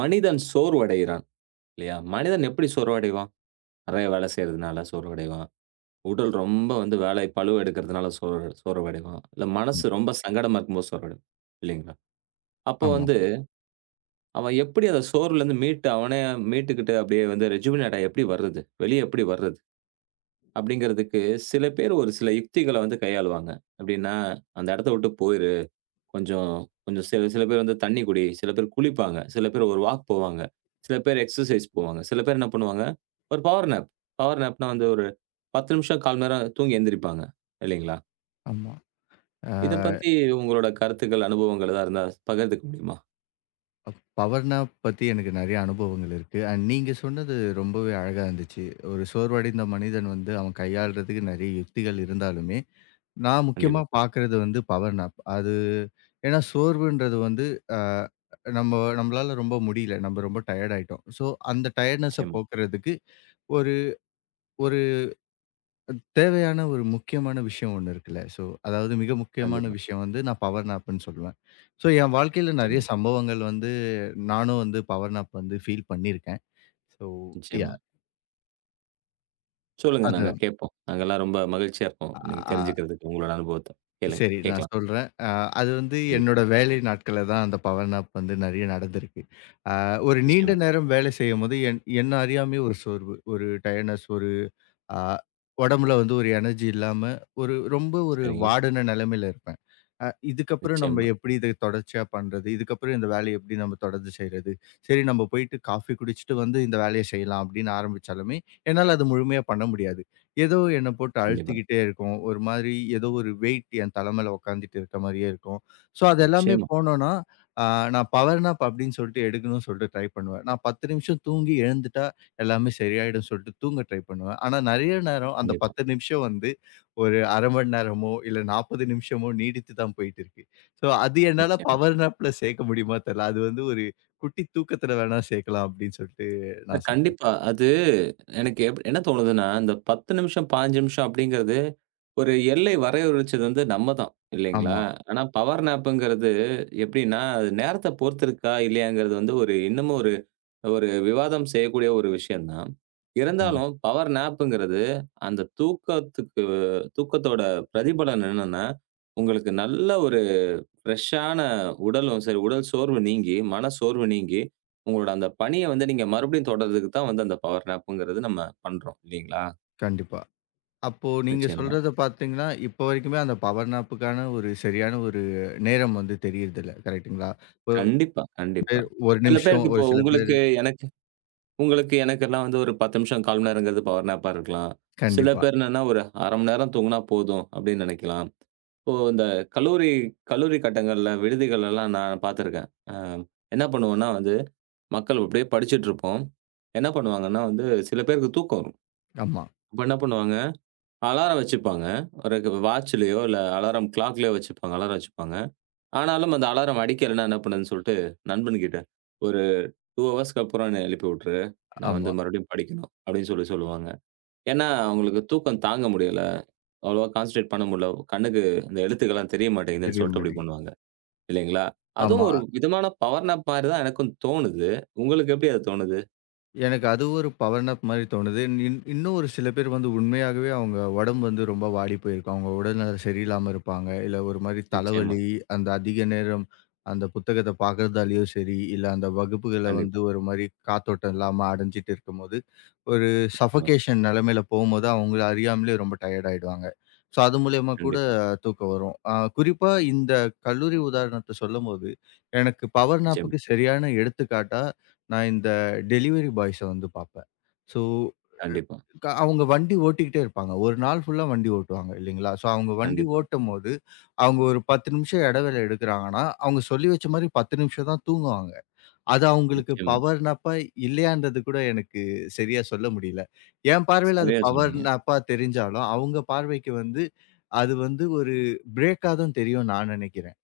மனிதன் சோர்வடைகிறான் இல்லையா? மனிதன் எப்படி சோர்வடைவான்? நெறைய வேலை செய்றதுனால சோர்வடைவான். உடல் ரொம்ப வந்து வேலை பளுவ எடுக்கிறதுனால சோர்வடைவான். இல்ல ம். மனசு ரொம்ப சங்கடமா இருக்கும்போது சோர்வடைவான். இல்லைங்களா? அப்போ ஆமா, வந்து அவன் எப்படி அந்த சோர்வுலேருந்து மீட்டு அவனே மீட்டுக்கிட்டு அப்படியே வந்து ரெஜுவினேட் ஆயி எப்படி வர்றது? வெளிய எப்படி வர்றது? அப்படிங்கிறதுக்கு சில பேர் ஒரு சில யுக்திகள வந்து கையாளுவாங்க. எப்படின்னா, அந்த இடத்த விட்டு போயிரு. கொஞ்சம் கொஞ்சம் சில சில பேர் வந்து தண்ணி குடி, சில பேர் குளிப்பாங்க, சில பேர் ஒரு வாக் போவாங்க, சில பேர் எக்ஸர்சைஸ் போவாங்க, சில பேர் என்ன பண்ணுவாங்க, ஒரு பவர் நேப். பவர் நேப்னா வந்து ஒரு 10 நிமிஷம், 1/4 மணி நேரம் தூங்கி எந்திரிப்பாங்க இல்லைங்களா? ஆமா. இத பத்தி உங்களோட கருத்துக்கள், அனுபவங்கள் எதா இருந்தா பகிர்ந்துக்க முடியுமா? அ பவர் நேப் பத்தி எனக்கு நெறைய அனுபவங்கள் இருக்கு. அண்ட் நீங்க சொன்னது ரொம்பவே அழகா இருந்துச்சு. ஒரு சோர்வடைந்த மனிதன் வந்து அவன் கையாள்றதுக்கு நெறைய யுக்திகள் இருந்தாலுமே, நான் முக்கியமா கண்டிப்பா. பார்க்குறது வந்து பவர் நேப். அது ஏன்னா சோர்வுன்றது வந்து அ நம்ம நம்மளால ரொம்ப முடியல. நம்ம ரொம்ப டயர்ட் ஆயிட்டோம். ஸோ அந்த டயர்ட்னெஸ்ஸ நிச்சயமா. போக்குறதுக்கு ஒரு ஒரு தேவையான ஒரு முக்கியமான விஷயம் ஒண்ணு இருக்குல்ல. ஸோ, அதாவது மிக முக்கியமான கண்டிப்பா. விஷயம் வந்து நான் பவர் நாப்ன்னு சொல்லுவேன். ஸோ, என் வாழ்க்கையில நெறைய நிச்சயமா, சம்பவங்கள் வந்து நானும் வந்து பவர் நாப் வந்து ஃபீல் பண்ணியிருக்கேன். ஸோ, யா நிச்சயமா. சொல்லுங்க நாங்க அதுதான். கேட்போம். நாங்கலாம் ரொம்ப மகிழ்ச்சியா இருப்போம். அ நீங்க ஆ தெரிஞ்சுக்கிறதுக்கு உங்களோட அனுபவத்த. கேளுங்க, சரி நான் கேட்கலாம். சொல்றேன். அது வந்து கண்டிப்பா. என்னோட வேலை நாட்கள்ல தான் அந்த பவர் நாப் வந்து நெறைய நடந்திருக்கு. அ ஒரு நீண்ட நிச்சயமா. நேரம் வேலை செய்யும்போது என்ன அறியாமயே ஒரு சோர்வு, ஒரு டயர்ட்னஸ், ஒரு ஆ உடம்புல வந்து ஒரு எனர்ஜி இல்லாம, ஒரு ரொம்ப ஒரு சரிங்க. வாடின நிலைமையில இருப்பேன். இதுக்கப்புறம் நம்ம நிச்சயமா. எப்படி இத தொடர்ச்சியா பண்றது? இதுக்கப்புறம் இந்த வேலைய எப்படி நம்ம தொடர்ந்து செய்றது? சரி நம்ம போயிட்டு காஃபி குடிச்சுட்டு வந்து இந்த வேலைய செய்யலாம் அப்படின்னு ஆரம்பிச்சாலுமே, என்னால அது முழுமையா பண்ண முடியாது. ஏதோ என்ன போட்டு கண்டிப்பா. அழுத்திக்கிட்டே இருக்கும். ஒரு மாதிரி ஏதோ ஒரு வெயிட் என் தல மேல உட்காந்துட்டு இருக்க மாரியே இருக்கும். ஸோ அது எல்லாமே நிச்சயமா. போனோம்னா, ஆ நான் பவர் நாப் அப்படின்னு சொல்லிட்டு எடுக்கணும்னு சொல்லிட்டு ட்ரை பண்ணுவேன். நான் 10 நிமிஷம் தூங்கி எழுந்துட்டா, எல்லாமே சரியாயிடும் சொல்லிட்டு தூங்க ட்ரை பண்ணுவேன். ஆனா நெறைய நேரம் அந்த கண்டிப்பா. 10 நிமிஷம் வந்து ஒரு 1/2 மணி நேரமோ, இல்ல 40 நிமிஷமோ நீடித்து தான் போயிட்டு இருக்கு. ஸோ அது என்னால நிச்சயமா. பவர் நேப்ல சேர்க்க முடியுமா தெர்ல. அது வந்து ஒரு குட்டி தூக்கத்துல வேணா சேர்க்கலாம் அப்படின்னு சொல்லிட்டு நான் சொல்றேன். கண்டிப்பா. அது எனக்கு என்ன தோணுதுன்னா, இந்த 10 நிமிஷம், 15 நிமிஷம் அப்படிங்கிறது, ஒரு எல்லை வரையறுச்சது வந்து நம்ம தான், இல்லைங்களா? ஆமா. ஆமா. ஆனா பவர் நேப்புங்கிறது எப்படின்னா, அது நேரத்த பொறுத்திருக்கா, இல்லையாங்கிறது வந்து ஒரு இன்னமும் ஒரு ஒரு விவாதம் செய்யக்கூடிய ஒரு விஷயம் தான். கண்டிப் இருந்தாலும் பவர் நேப்புங்கிறது, அந்த தூக்கத்துக்கு தூக்கத்தோட பிரதிபலன் என்னன்னா, உங்களுக்கு நல்ல ஒரு ஃப்ரெஷ்ஷான உடலும் சரி, உடல் சோர்வு நீங்கி, மன சோர்வு நீங்கி, உங்களோட அந்த பணிய வந்து நீங்க மறுபடியும் தொடர்றதுக்கு தான் வந்து அந்த பவர் நேப்புங்கிறது நம்ம பண்றோம் இல்லீங்களா? கண்டிப்பா. அப்போ நீங்க நிச்சயமா. சொல்றத பார்த்தீங்கன்னா, இப்போ வரைக்குமே அந்த பவர் நேப்புக்கான ஒரு சரியான ஒரு நேரம் வந்து தெரியறதில்ல. கரெக்ட்டுங்களா? ஒ கண்டிப்பா, கண்டிப்பா. 1 சில நிமிஷம் பேருக்கு ஒரு இப்போ சில பேரு உங்களுக்கு, எனக்கு உங்களுக்கு, எனக்கெல்லாம் வந்து ஒரு 10 நிமிஷம், 1/4 மணி நேரங்கிறது பவர் நேப்பா இருக்கலாம். சில கண்டிப்பா. பேர் என்னன்னா ஒரு 1/2 மணி நேரம் தூங்குனா போதும் அப்படின்னு நெனைக்கலாம். இப்போ இந்த கல்லூரி கல்லூரி கட்டங்கள்ல, விடுதிகள்லலாம் நான் பார்த்துருக்கேன். என்ன பண்ணுவோம்னா வந்து, மக்கள் அப்படியே படிச்சுட்டு இருப்போம். என்ன பண்ணுவாங்கன்னா வந்து, சில பேருக்கு தூக்கம் வரும். ஆமா, அப்ப என்ன பண்ணுவாங்க, அலாரம் வச்சுப்பாங்க. ஒரு வாட்ச்லயோ, இல்ல அலாரம் கிளாக்லயோ வச்சுப்பாங்க. அலாரம் வச்சுப்பாங்க. ஆனாலும் அந்த அலாரம் அடிக்கலன்னா என்ன பண்ணுதுன்னு சொல்லிட்டு, நண்பன்கிட்ட ஒரு 2 ஹவர்ஸ்க்கு அப்புறம் என்னைய எழுப்பி விட்டுரு. நான் வந்து ஆமா. மறுபடியும் படிக்கணும். அப்படின்னு சொல்லி சொல்லுவாங்க. ஏன்னா, அவங்களுக்கு தூக்கம் தாங்க முடியல. அவ்வளவா கான்சன்ட்ரேட் பண்ண முடியல. கண்ணுக்கு இந்த எழுத்துக்கள்லாம் தெரிய மாட்டேங்குதுன்னு தெரிய சொல்லிட்டு அப்படி மாட்டேங்குது. பண்ணுவாங்க. இல்லைங்களா? ஆமா. அதுவும் ஒரு விதமான பவர் நேப் மாரி தான் எனக்கும் தோணுது. உங்களுக்கு எப்படி அது தோணுது? எனக்கு அது ஒரு பவர் நாப் மாரி தோணுது. இன்னும் ஒரு சில பேர் வந்து உண்மையாகவே அவங்க உடம்பு வந்து ரொம்ப வாடி போயிருக்கும். அவங்க உடல்நலம் சரியில்லாம இருப்பாங்க. இல்ல ஒரு மாரி நிச்சயமா. தலைவலி, அந்த அதிக நேரம் அந்த புத்தகத்த பார்க்கறதாலயோ சரி, இல்ல அந்த வகுப்புகள வந்து கண்டிப்பா. ஒரு மாரி காத்தோட்டம் இல்லாம அடைஞ்சுட்டு இருக்கும்போது, ஒரு நிச்சயமா. சஃபகேஷன் நிலைமையில போகும்போது அவங்கள அறியாமலே ரொம்ப டயர்ட் ஆயிடுவாங்க. ஸோ அது மூலியமா கூட கண்டிப்பா. தூக்கம் வரும். குறிப்பா இந்த கல்லூரி உதாரணத்த சொல்லும்போது, எனக்கு பவர் நிச்சயமா. நாப்புக்கு சரியான எடுத்துக்காட்டா நான் இந்த டெலிவரி பாய்ஸ வந்து பார்ப்பேன். ஸோ கண்டிப்பா. அவங்க வண்டி ஓட்டிக்கிட்டே இருப்பாங்க. ஒரு நாள் ஃபுல்லா வண்டி ஓட்டுவாங்க இல்லைங்களா? ஸோ அவங்க வண்டி கண்டிப்பா. ஓட்டும்போது, அவங்க ஒரு 10 நிமிஷம் இடைவேளை எடுக்கிறாங்கன்னா, அவங்க சொல்லி வச்ச மாரி 10 நிமிஷம் தான் தூங்குவாங்க. அது அவங்களுக்கு நிச்சயமா. பவர் நாப்பா இல்லையான்றது கூட எனக்கு சரியா சொல்ல முடியல. என் பார்வையில அது சரியா பவர் சொன்னீங்க. நாப்பா தெரிஞ்சாலும், அவங்க பார்வைக்கு வந்து அது வந்து ஒரு பிரேக்கா தான் தெரியும்னு நான் நினைக்கிறேன்.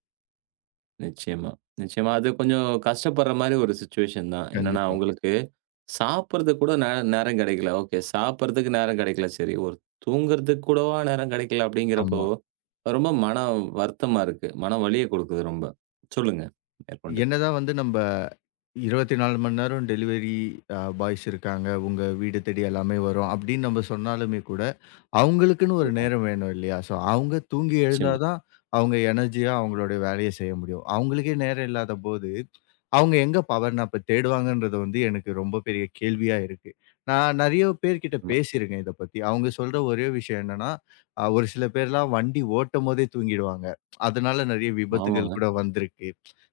நிச்சயமா, நிச்சயமா. அது கொஞ்சம் கஷ்டப்படுற மாரி ஒரு சிச்சுவேஷன் தான். என்னன்னா, கண்டிப்பா. உங்களுக்கு சாப்பிடுறதுக்கு கூட நேரம் கிடைக்கல. ஓகே. சாப்பிடுறதுக்கு நேரம் கிடைக்கல. சரி. ஒரு தூங்குறதுக்கு கூடவா நேரம் கிடைக்கல அப்படிங்கிறப்போ, ஆமா. ரொம்ப மன வருத்தமா இருக்கு. மன வலிய கொடுக்குது ரொம்ப. சொல்லுங்க மேற்கொண்டு. என்னதான் வந்து நம்ப 24 மணி நேரம் டெலிவரி பாய்ஸ் இருக்காங்க. உங்க வீடு தேடி எல்லாமே வரும். அப்படின்னு நம்ம சொன்னாலுமே கூட, அவங்களுக்குன்னு ஒரு கண்டிப்பா. நேரம் வேணும் இல்லையா? ஸோ அவங்க தூங்கி எழுந்தா நிச்சயமா, தான், அவங்க எனர்ஜியா அவங்களுடைய வேலைய செய்ய முடியும். அவங்களுக்கே நேரம் இல்லாதபோது, அவங்க எங்க பவர் நாப்ப தேடுவாங்கன்றது வந்து எனக்கு ரொம்ப பெரிய கேள்வியா இருக்கு. நான் நெறைய பேர்கிட்ட நிச்சயமா. பேசியிருக்கேன் இத பத்தி. அவங்க சொல்ற ஒரே விஷயம் என்னன்னா, ஒரு சில பேர்லாம் வண்டி ஓட்டும்போதே தூங்கிடுவாங்க. அதனால நெறைய விபத்துகள் ஆமாங்க. கூட வந்திருக்கு.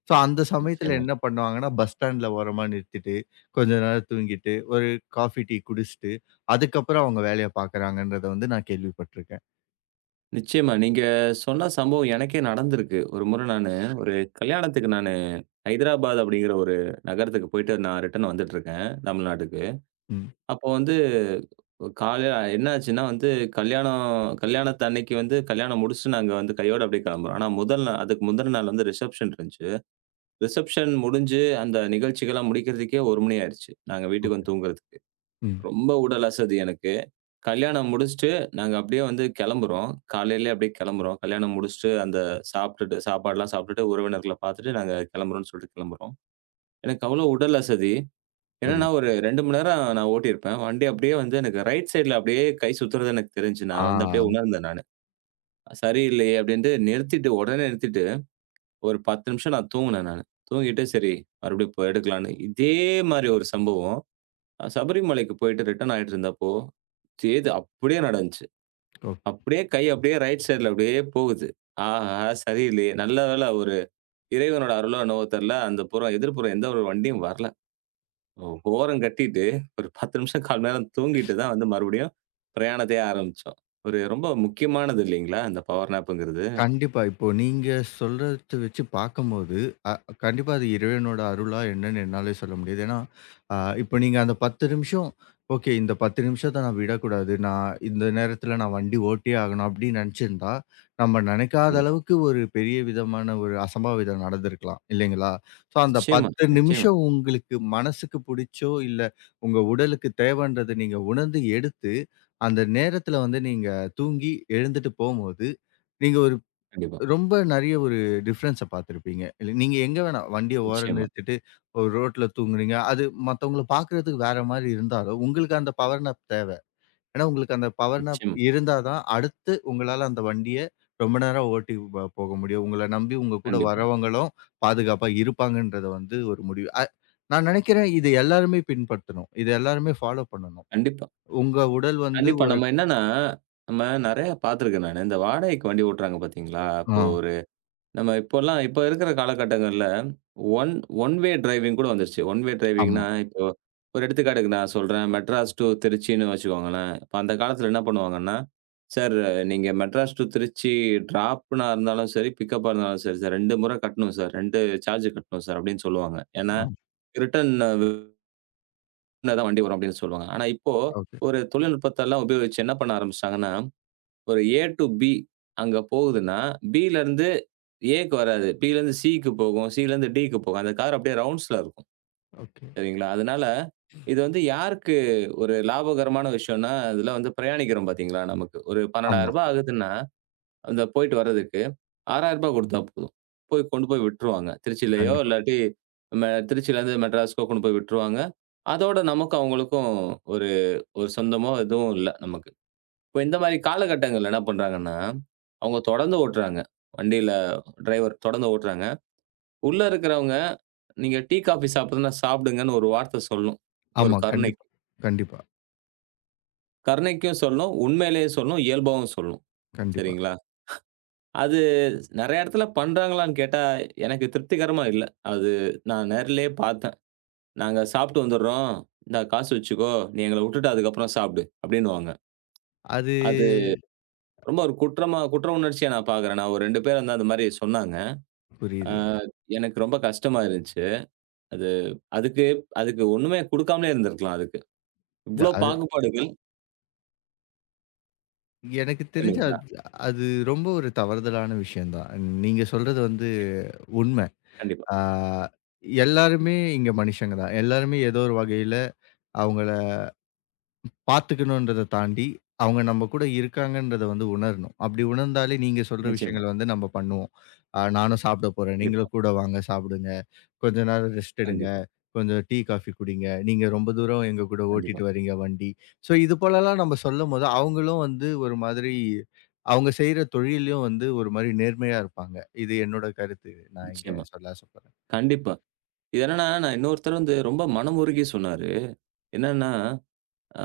ஸோ, அந்த சமயத்துல நிச்சயமா. என்ன பண்ணுவாங்கன்னா, பஸ் ஸ்டாண்ட்ல ஓரமா நிறுத்திட்டு, கொஞ்ச நேரம் தூங்கிட்டு, ஒரு காஃபி, டீ குடிச்சுட்டு, அதுக்கப்புறம் அவங்க வேலைய பாக்குறாங்கன்றத வந்து நான் கேள்விப்பட்டுருக்கேன். நிச்சயமா. நீங்க சொன்ன சம்பவம் எனக்கே நடந்திருக்கு. ஒரு முறை நானு ஒரு கல்யாணத்துக்கு நானு ஹைதராபாத் அப்படிங்கிற ஒரு நகரத்துக்கு போயிட்டு நான் ரிட்டர்ன் வந்துட்டுருக்கேன், தமிழ்நாட்டுக்கு. ம். அப்போ வந்து காலையில என்னாச்சுன்னா வந்து கல்யாணம் கல்யாணத்தன்னைக்கு வந்து கல்யாணம் முடிச்சுட்டு நாங்க வந்து கையோட அப்படியே கிளம்புறோம். ஆனா முதல் நாள் அதுக்கு முந்தின நாள் வந்து ரிசப்ஷன் இருந்துச்சு. ரிசப்ஷன் முடிஞ்சு அந்த நிகழ்ச்சிகள்லாம் முடிக்கிறதுக்கே 1 மணி ஆயிடுச்சு. நாங்க வீட்டுக்கு ஓகே. வந்து தூங்குறதுக்கு. ம். ரொம்ப உடல் அசதி எனக்கு. கல்யாணம் முடிச்சுட்டு நாங்க அப்படியே வந்து கிளம்புறோம். காலையிலயே அப்படியே கிளம்புறோம். கல்யாணம் முடிச்சுட்டு அந்த சாப்பிட்டுட்டு சாப்பாடுலாம் சாப்பிட்டுட்டு உறவினர்கள பார்த்துட்டு நாங்க கிளம்புறோம்னு சொல்லிட்டு கிளம்புறோம். எனக்கு அவ்வளோ உடல் அசதி. என்னன்னா, புரியுது. ஒரு 2 மணி நேரம் நான் ஓட்டியிருப்பேன். வண்டி அப்படியே வந்து எனக்கு ரைட் சைட்ல அப்படியே கை சுத்துறது எனக்கு தெரிஞ்சு, ஆ. நான் வந்து அப்படியே உணர்ந்தேன் நானு. சரியில்லையே அப்படின்ட்டு நிறுத்திட்டு, உடனே நிறுத்திட்டு, ஒரு 10 நிமிஷம் நான் தூங்குனேன் நானு. தூங்கிட்டு சரி மறுபடியும் இப்ப எடுக்கலான்னு. இதே மாரி ஒரு சம்பவம் நான் சபரிமலைக்கு போயிட்டு ரிட்டர்ன் ஆயிட்டு இருந்தப்போ, சேது அப்படியே நடந்துச்சு. ஓ அப்படியே கை அப்படியே ரைட் சைட்ல அப்படியே போகுது. ஆஹா! சரியில்லையே. நல்ல வேளை ஒரு இறைவனோட அருளோ என்னவோ தெர்ல. அந்த புறம் எதிர்ப்புறம் எந்த ஒரு வண்டியும் வரல. ஓ! ஓரம் கட்டிட்டு, ஒரு 10 நிமிஷம், 1/4 நேரம் தூங்கிட்டு தான் வந்து மறுபடியும் பிரயாணத்தையே ஆரம்பிச்சோம். ஒரு ரொம்ப முக்கியமானது இல்லைங்களா? இந்த பவர் நேப்புங்கிறது. கண்டிப்பா. இப்போ நீங்க சொல்றத வச்சு பார்க்கும்போது, அ கண்டிப்பா அது இறைவனோட அருளா என்னன்னு என்னாலயே சொல்ல முடியாது. ஏன்னா, அ இப்போ நீங்க அந்த 10 நிமிஷம், ஓகே இந்த 10 நிமிஷத்த நான் விடக்கூடாது. நான் இந்த நேரத்தில நான் வண்டி ஓட்டியே ஆகணும் அப்படின்னு நெனச்சிருந்தா, நம்ம நெனைக்காத கண்டிப்பா. அளவுக்கு ஒரு பெரிய விதமான ஒரு அசம்பாவிதம் நடந்திருக்கலாம். இல்லைங்களா? ஸோ அந்த நிச்சயமா, 10 நிச்சயமா. நிமிஷம் உங்களுக்கு மனசுக்கு புடிச்சோ, இல்ல உங்க உடலுக்கு தேவன்றத நீங்க உணர்ந்து எடுத்து, அந்த நேரத்தில வந்து நீங்க தூங்கி எழுந்துட்டு போம்போது, நீங்க ஒரு கண்டிப்பா. ரொம்ப நெறைய ஒரு டிஃபரன்ஸ பார்த்திருப்பீங்க. இல்ல நீங்க எங்க வேணா வண்டிய ஓரம் நிச்சயமா, நிறுத்திட்டு ஒரு ரோட்ல தூங்குறீங்க. அது மத்தவங்கள பார்க்கறதுக்கு வேற மாரி இருந்தாலும், உங்களுக்கு அந்த பவர் நாப் தேவ. ஏன்னா, உங்களுக்கு அந்த பவர் நாப் நிச்சயமா. இருந்தா தான் அடுத்து உங்களால அந்த வண்டிய ரொம்ப நேரம் ஓட்டி போக முடியும். உங்கள நம்பி உங்க கூட கண்டிப்பா, வரவங்களும் பாதுகாப்பா இருப்பாங்கன்றத வந்து ஒரு முடிவு. நான் நெனைக்கிறேன் இது எல்லாருமே பின்பற்றணும். இது எல்லாருமே ஃபாலோ பண்ணணும். கண்டிப்பா. உங்க உடல் வந்து கண்டிப்பா. ஒரு நம்ம என்னன்னா, நம்ம நெறைய பார்த்துருக்கேன் நானு. இந்த வாடகைக்கு வண்டி ஓட்டுறாங்க பார்த்தீங்களா? ஆ அப்போ நம்ம இப்போலாம் இப்ப இருக்கிற காலகட்டங்கள்ல, ஒன் ஒன் வே டிரைவிங் கூட வந்துருச்சு. ஒன் வே ஆமா. டிரைவிங்ன்னா, இப்போ ஒரு எடுத்துக்காட்டுக்கு நான் சொல்றேன். மெட்ராஸ் டூ திருச்சின்னு வச்சுக்கோங்களேன். இப்ப அந்த காலத்தில என்ன பண்ணுவாங்கன்னா, "சார் நீங்க மெட்ராஸ் டூ திருச்சி ட்ராப்‌னா இருந்தாலும் சரி, பிக்கப்‌பா இருந்தாலும் சரி சார், 2 முறை கட்டணும் சார். 2 சார்ஜ் கட்டணும் சார்" அப்படின்னு சொல்லுவாங்க. ஏன்னா, ஆ. ரிட்டர்ன் தான் வண்டி வரும் அப்படின்னு சொல்லுவாங்க. ஆனா இப்போ, ஓகே. ஒரு தொழில்நுட்பத்தெல்லாம் உபயோகிச்சு என்ன பண்ண ஆரம்பிச்சுட்டாங்கன்னா ஒரு ஏ டூ பி அங்க போகுதுன்னா, பிலருந்து ஏக்கு வராது. பிலருந்து சிக்கு போகும். சிலருந்து டிக்கு போகும். அந்த கார் அப்படியே ரவுண்ட்ஸ்ல இருக்கும். ஓகே. சரிங்களா? அதனால இது வந்து யாருக்கு ஒரு லாபகரமான விஷயம்னா, இதுல வந்து பிரயாணிக்கிறோம் பார்த்தீங்களா, நமக்கு ஒரு ரூ. ஆமா. 12,000 ஆகுதுன்னா, அந்த போயிட்டு வர்றதுக்கு ரூ. 6,000 குடுத்தா போதும். போய் கொண்டு போய் விட்டுருவாங்க. திருச்சிலயோ கண்டிப்பா. இல்லாட்டி நம்ம திருச்சிலருந்து மெட்ராஸ்க்கோ கொண்டு போய் விட்டுருவாங்க. அதோட நமக்கும் அவங்களுக்கும் ஒரு ஒரு சொந்தமோ எதுவும் இல்ல நமக்கு. இப்ப இந்த மாரி காலகட்டங்கள்ல என்ன பண்றாங்கன்னா, அவங்க தொடர்ந்து ஓட்டுறாங்க. வண்டியில டிரைவர் தொடர்ந்து ஓட்டுறாங்க. உள்ள இருக்கிறவங்க, "நீங்க டீ, காஃபி சாப்பிடுறதுன்னா சாப்பிடுங்கன்னு" ஒரு வார்த்தை சொல்லணும். ஒரு ஆமா. கருணைக்கு. கண்டிப்பா, கண்டிப்பா, கருணைக்கும் சொல்லணும், உண்மையிலேயே சொல்லணும், இயல்பாவும் சொல்லணும். கண்டிப்பா. சரிங்களா? அது நெறைய இடத்துல பண்றாங்களான்னு கேட்டா, எனக்கு திருப்திகரமா இல்ல. அது நான் நேர்லயே பார்த்தேன். "நாங்க சாப்பிட்டு வந்துடுறோம். இந்தா காசு வச்சுக்கோ. நீ எங்கள விட்டுட்டு அதுக்கப்புறம் சாப்பிடு" அப்படின்னுவாங்க. அது அது ரொம்ப ஒரு குற்றமா குற்ற உணர்ச்சியா நான் பார்க்குறேன். நான் ஒரு 2 பேர் வந்து அந்த மாரி சொன்னாங்க. ஆ புரியுது. எனக்கு ரொம்ப கஷ்டமா இருந்துச்சு. அது அதுக்கு அதுக்கு ஒண்ணுமே குடுக்காமலே இருந்திருக்கலாம் அதுக்கு. இல்ல இவ்ளோ அது பாகுபாடுகள் எனக்கு தெரிஞ்சு இல்லைங்களா? அது அது ரொம்ப ஒரு தவறுதலான விஷயம் தான். நீங்க சொல்றது வந்து நிச்சயமா. உண்மை. கண்டிப்பா. ஆ எல்லாருமே இங்க மனுஷங்க தான். எல்லாருமே ஏதோ ஒரு வகையில அவங்கள பார்த்துக்கணுன்றத தாண்டி, அவங்க நம்ம கூட இருக்காங்கன்றத வந்து உணரணும். அப்படி உணர்ந்தாலே நீங்க சொல்ற நிச்சயமா. விஷயங்கள வந்து நம்ம பண்ணுவோம். "ஆ நானும் சாப்பிட போறேன். கண்டிப்பா. நீங்களும் கூட வாங்க சாப்பிடுங்க." கொஞ்ச நேரம் ரெஸ்ட் எடுங்க. கண்டிப்பா. கொஞ்சம் டீ, காஃபி குடிங்க. நீங்க ரொம்ப தூரம் எங்க கூட கண்டிப்பா. ஓட்டிட்டு வரீங்க வண்டி. ஸோ இது போலலாம் நம்ம சொல்லும்போது, அவங்களும் வந்து ஒரு மாதிரி அவங்க செய்ற தொழில்லயும் வந்து ஒரு மாரி நேர்மையா இருப்பாங்க. இது என்னோட கருத்து. நான் இங்க நிச்சயமா. சொல்ல ஆசைப்படுறேன். கண்டிப்பா. இது என்னன்னா, நான் இன்னொருத்தர் வந்து ரொம்ப மனம் உருகி சொன்னாரு. என்னன்னா, அ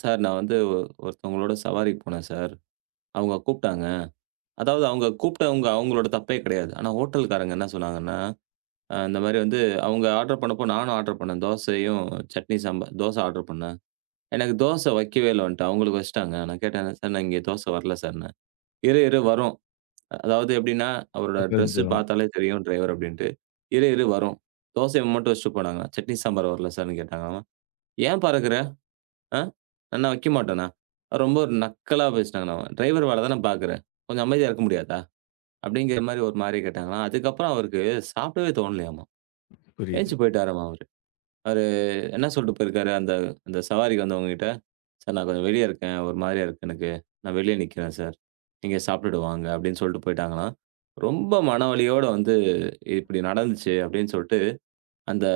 "சார் நான் வந்து ஒருத்தவங்களோட சவாரிக்கு போனேன் சார். அவங்க கூப்ட்டாங்க." அதாவது அவங்க கூப்ட்டவங்க அவங்களோட தப்பே கிடையாது. ஆனா ஹோட்டல்காரங்க என்ன சொன்னாங்கன்னா, இந்த மாரி வந்து அவங்க ஆர்டர் பண்ணப்போ நானும் ஆர்டர் பண்ணேன். தோசையும், சட்னி சாம்பார் தோசை ஆர்டர் பண்ணேன். எனக்கு தோசை வைக்கவே இல்ல வந்துட்டு. அவங்களுக்கு வச்சுட்டாங்க. நான் கேட்டேன், "சார் நான் இங்க தோசை வரல சார்ன்னேன்." "இரு, இரு வரும்." அதாவது எப்படின்னா, அவரோட ட்ரெஸ் கொஞ்சம் பார்த்தாலே தெரியும் டிரைவர் அப்படின்ட்டு. "இரு, இரு வரும்." தோசைய மட்டும் வச்சுட்டு போனாங்க. "சட்னி சாம்பார் வரல சார்ன்னு" கேட்டாங்க. அவன், "ஏன் பறக்குற? ஆ? நான் வைக்க மாட்டேனா?" ரொம்ப ஒரு நக்கலா பேசினாங்கண்ணா அவன். "டிரைவர் வேல தான பார்க்குற. கொஞ்சம் அமைதியா இருக்க முடியாதா?" அப்படிங்கிற மாரி ஒரு மாரி கேட்டாங்களாம். அதுக்கப்புறம் அவருக்கு சாப்பிடவே தோணலையாமா. புரியுது. எந்திச்சு போயிட்டாராமா அவரு. அவரு என்ன சொல்ட்டு போயிருக்காரு? அந்த அந்த சவாரிக்கு வந்தவங்ககிட்ட, "சார் நான் கொஞ்சம் வெளிய இருக்கேன். ஒரு மாரியா இருக்கு எனக்கு. நான் வெளிய நிக்கிறேன் சார். நீங்க சாப்ட்டுட்டு வாங்க." அப்படின்னு சொல்ட்டு போயிட்டாங்களாம். ரொம்ப மனவலியோட வந்து, "இப்படி நடந்துச்சு." அப்படின்னு சொல்ட்டு அந்த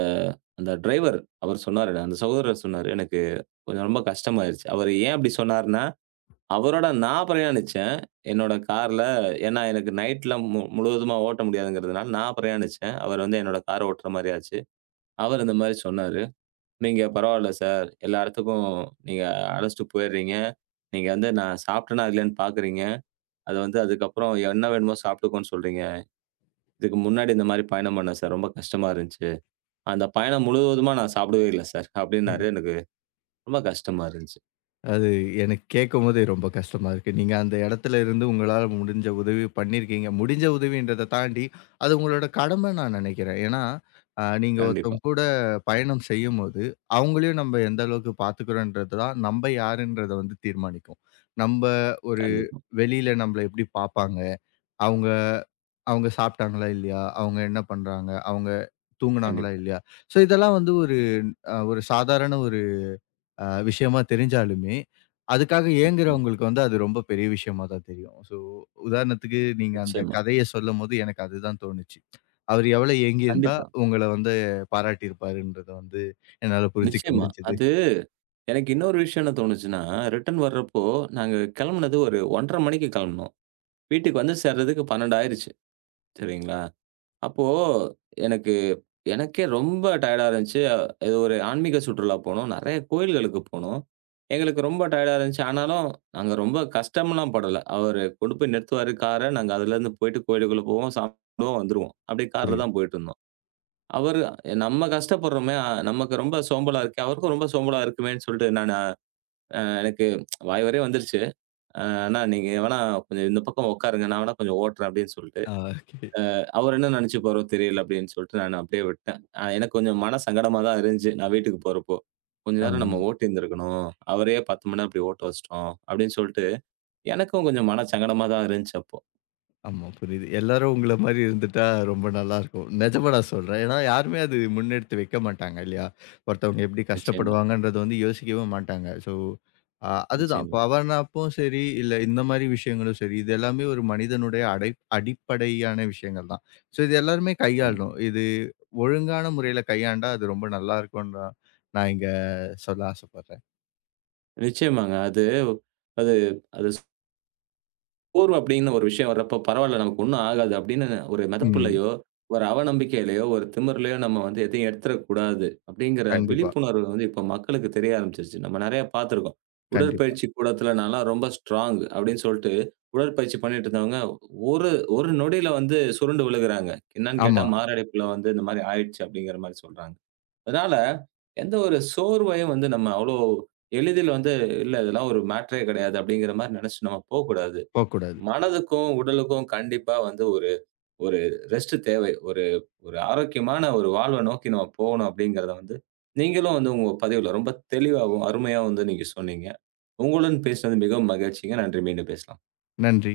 அந்த டிரைவர் அவர் சொன்னாரு. அந்த சகோதரர் சொன்னாரு, "எனக்கு கொஞ்சம் ரொம்ப கஷ்டமாயிருச்சு." அவரு ஏன் அப்படி சொன்னாருன்னா, அவரோட நான் பிரயாணிச்சேன். என்னோட கார்ல. ஏன்னா எனக்கு நைட்ல முழுவதுமா ஓட்ட முடியாதுங்கிறதுனால நான் பிரயாணிச்சேன். அவர் வந்து என்னோட கார் ஓட்டுற மாரி ஆச்சு. அவர் இந்த மாரி சொன்னாரு. நீங்க பரவால்ல சார். எல்லா இடத்துக்கும் நீங்க அழைச்சுட்டு போயிறீங்க. நீங்க வந்து நான் சாப்பிட்டேனா இல்லையான்னு பார்க்குறீங்க. அது வந்து அதுக்கப்புறம் என்ன வேணுமோ சாப்பிட்டுக்கோன்னு சொல்றீங்க. இதுக்கு முன்னாடி இந்த மாரி பயணம் பண்ணேன் சார். ரொம்ப கஷ்டமா இருந்துச்சு. அந்த பயணம் முழுவதுமா நான் சாப்பிடவே இல்ல சார் அப்டின்னாரு. எனக்கு ரொம்ப கஷ்டமா இருந்துச்சு. அது எனக்கு கேட்கும்போதே ரொம்ப கஷ்டமா இருக்கு. நீங்க அந்த இடத்துல இருந்து உங்களால முடிஞ்ச உதவி பண்ணியிருக்கீங்க. முடிஞ்ச உதவின்றத தாண்டி, அது உங்களோட கடமை நான் நினைக்கிறேன். ஏன்னா, நீங்க கண்டிப்பா, ஒருத்தவங்க கூட பயணம் செய்யும்போது, அவங்களையும் நம்ம எந்த அளவுக்கு பார்த்துக்கிறோன்றது தான் நம்ம யாருன்றத வந்து தீர்மானிக்கும். நம்ப ஒரு கண்டிப்பா, வெளியில நம்மள எப்படி பார்ப்பாங்க, அவங்க அவங்க சாப்பிட்டாங்களா இல்லையா? அவங்க என்ன பண்றாங்க? அவங்க தூங்குனாங்களா கண்டிப்பா. இல்லையா? ஸோ இதெல்லாம் வந்து ஒரு ஒரு சாதாரண ஒரு விஷயமா தெரிஞ்சாலுமே, அதுக்காக நிச்சயமா, ஏங்குறவங்களுக்கு வந்து அது ரொம்ப பெரிய விஷயமா தான் தெரியும். ஸோ, உதாரணத்துக்கு நீங்க அந்த நிச்சயமா. கதைய சொல்லும்போது எனக்கு அதுதான் தோணுச்சு. அவரு எவ்வளோ ஏங்கியிருந்தா கண்டிப்பா. உங்கள வந்து பாராட்டியிருப்பாருன்றத வந்து என்னால புரிஞ்சுக்க நிச்சயமா. முடிஞ்சது. அது எனக்கு இன்னொரு விஷயம் என்ன தோணுச்சுன்னா, ரிட்டர்ன் வர்றப்போ நாங்க கிளம்புனது ஒரு 1:30 மணிக்கு கிளம்புனோம். வீட்டுக்கு வந்து சேர்றதுக்கு 12 ஆயிருச்சு. சரிங்களா? அப்போ எனக்கு எனக்கே ரொம்ப டயர்டா இருந்துச்சு. ஏதோ ஒரு ஆன்மீக சுற்றுலா போனோம். நெறைய கோயில்களுக்கு போனோம். எங்களுக்கு ரொம்ப டயர்டா இருந்துச்சு. ஆனாலும், நாங்க ரொம்ப கஷ்டம்லாம் படல. அவரு கொண்டு போய் நிறுத்துவாரு கார. நாங்க அதுலேருந்து போயிட்டு கோயிலுக்குள்ள போவோம், சாப்பிடுவோம், வந்துருவோம். அப்படியே கார்ல புரியுது. தான் போயிட்டுருந்தோம். அவரு நம்ம கஷ்டப்படுறோமே, நமக்கு ரொம்ப சோம்பலா இருக்கே, அவருக்கும் ரொம்ப சோம்பலா இருக்குமேன்னு சொல்லிட்டு நானு எனக்கு வாய் வரைய வந்துருச்சு. "அண்ணா நீங்க வேணா கொஞ்சம் இந்த பக்கம் உட்காருங்க. நான் வேணா கொஞ்சம் ஓட்டுறேன்" அப்படின்னு சொல்லிட்டேன். ஆ ஓகே. அவரு என்ன நினைச்சுப்பாரோ தெரியல அப்படின்னு சொல்லிட்டு நான் அப்படியே விட்டேன். எனக்கு கொஞ்சம் மன சங்கடமா தான் இருந்துச்சு. நான் வீட்டுக்கு போறப்போ. கொஞ்ச நேரம் ஆமா. நம்ம ஓட்டியிருந்திருக்கணும். அவரையே 10 மணி நேரம் இப்படி ஓட்ட வச்சுட்டோம். அப்படின்னு சொல்லிட்டு எனக்கும் கொஞ்சம் மன சங்கடமா தான் இருந்துச்சு அப்போ. ஆமா, புரியுது. எல்லாரும் உங்கள மாரி இருந்துட்டா ரொம்ப நல்லாருக்கும். நெஜமா நான் சொல்றேன். ஏன்னா, யாருமே அது முன்னெடுத்து வைக்க மாட்டாங்க இல்லையா? ஒருத்தவங்க எப்படி நிச்சயமா, கஷ்டப்படுவாங்கன்றத வந்து யோசிக்கவே மாட்டாங்க. ஸோ, அதுதான். நிச்சயமா, பவர்னாப்பும் சரி, இல்ல இந்த மாரி விஷயங்களும் சரி, இது எல்லாமே ஒரு மனிதனுடைய அடிப்படையான விஷயங்கள் தான். ஸோ, இது எல்லாருமே நிச்சயமா. கையாளணும். இது ஒழுங்கான முறையில கையாண்டா, அது ரொம்ப நல்லாருக்கும்ன்னு தான் நான் நான் இங்க சொல்ல ஆசைப்படுறேன். நிச்சயமாங்க. அது அது அது போர்வ அப்படின்னு ஒரு விஷயம் வர்றப்போ, பரவால்ல நமக்கு ஒண்ணும் ஆகாது அப்படின்னு ஒரு ம். மெதப்புலயோ, ஒரு அவநம்பிக்கையிலயோ, ஒரு திமிர்லயோ நம்ம வந்து எதையும் எடுத்துறக்கூடாது. அப்படிங்கிற கண்டிப்பா, விழிப்புணர்வு வந்து இப்ப மக்களுக்கு தெரிய ஆரம்பிச்சிருச்சு. நம்ம நெறைய பார்த்துருக்கோம். கண்டிப்பா. உடற்பயிற்சி கூடத்துல நான்லாம் ரொம்ப ஸ்ட்ராங் அப்படின்னு சொல்ட்டு, உடற்பயிற்சி பண்ணிட்டு இருந்தவங்க ஒரு ஒரு நொடியில வந்து சுருண்டு விழுகுறாங்க. என்னன்னு கேட்டா ஆமா, மாரடைப்புல வந்து இந்த மாரி ஆயிடுச்சு அப்படிங்கிற மாரி சொல்றாங்க. அதனால எந்த ஒரு சோர்வையும் வந்து நம்ம அவ்வளோ எளிதில் வந்து, "இல்ல இதெல்லாம் ஒரு மேட்டரே கிடையாது." அப்படிங்கிற மாரி நெனச்சு நம்ம போக்கூடாது. போக்கூடாது. மனதுக்கும், உடலுக்கும் கண்டிப்பா வந்து ஒரு ஒரு ரெஸ்ட் தேவை. ஒரு ஒரு ஆரோக்கியமான ஒரு வாழ்வ நோக்கி நம்ம போகணும் அப்படிங்கிறத வந்து, நீங்களும் வந்து உங்க பதிவுல ரொம்ப தெளிவாவும், அருமையாவும் வந்து நீங்க சொன்னீங்க. உங்களுடன் பேசினது மிகவும் மகிழ்ச்சிங்க. நன்றி. மீண்டும் பேசலாம். நன்றி.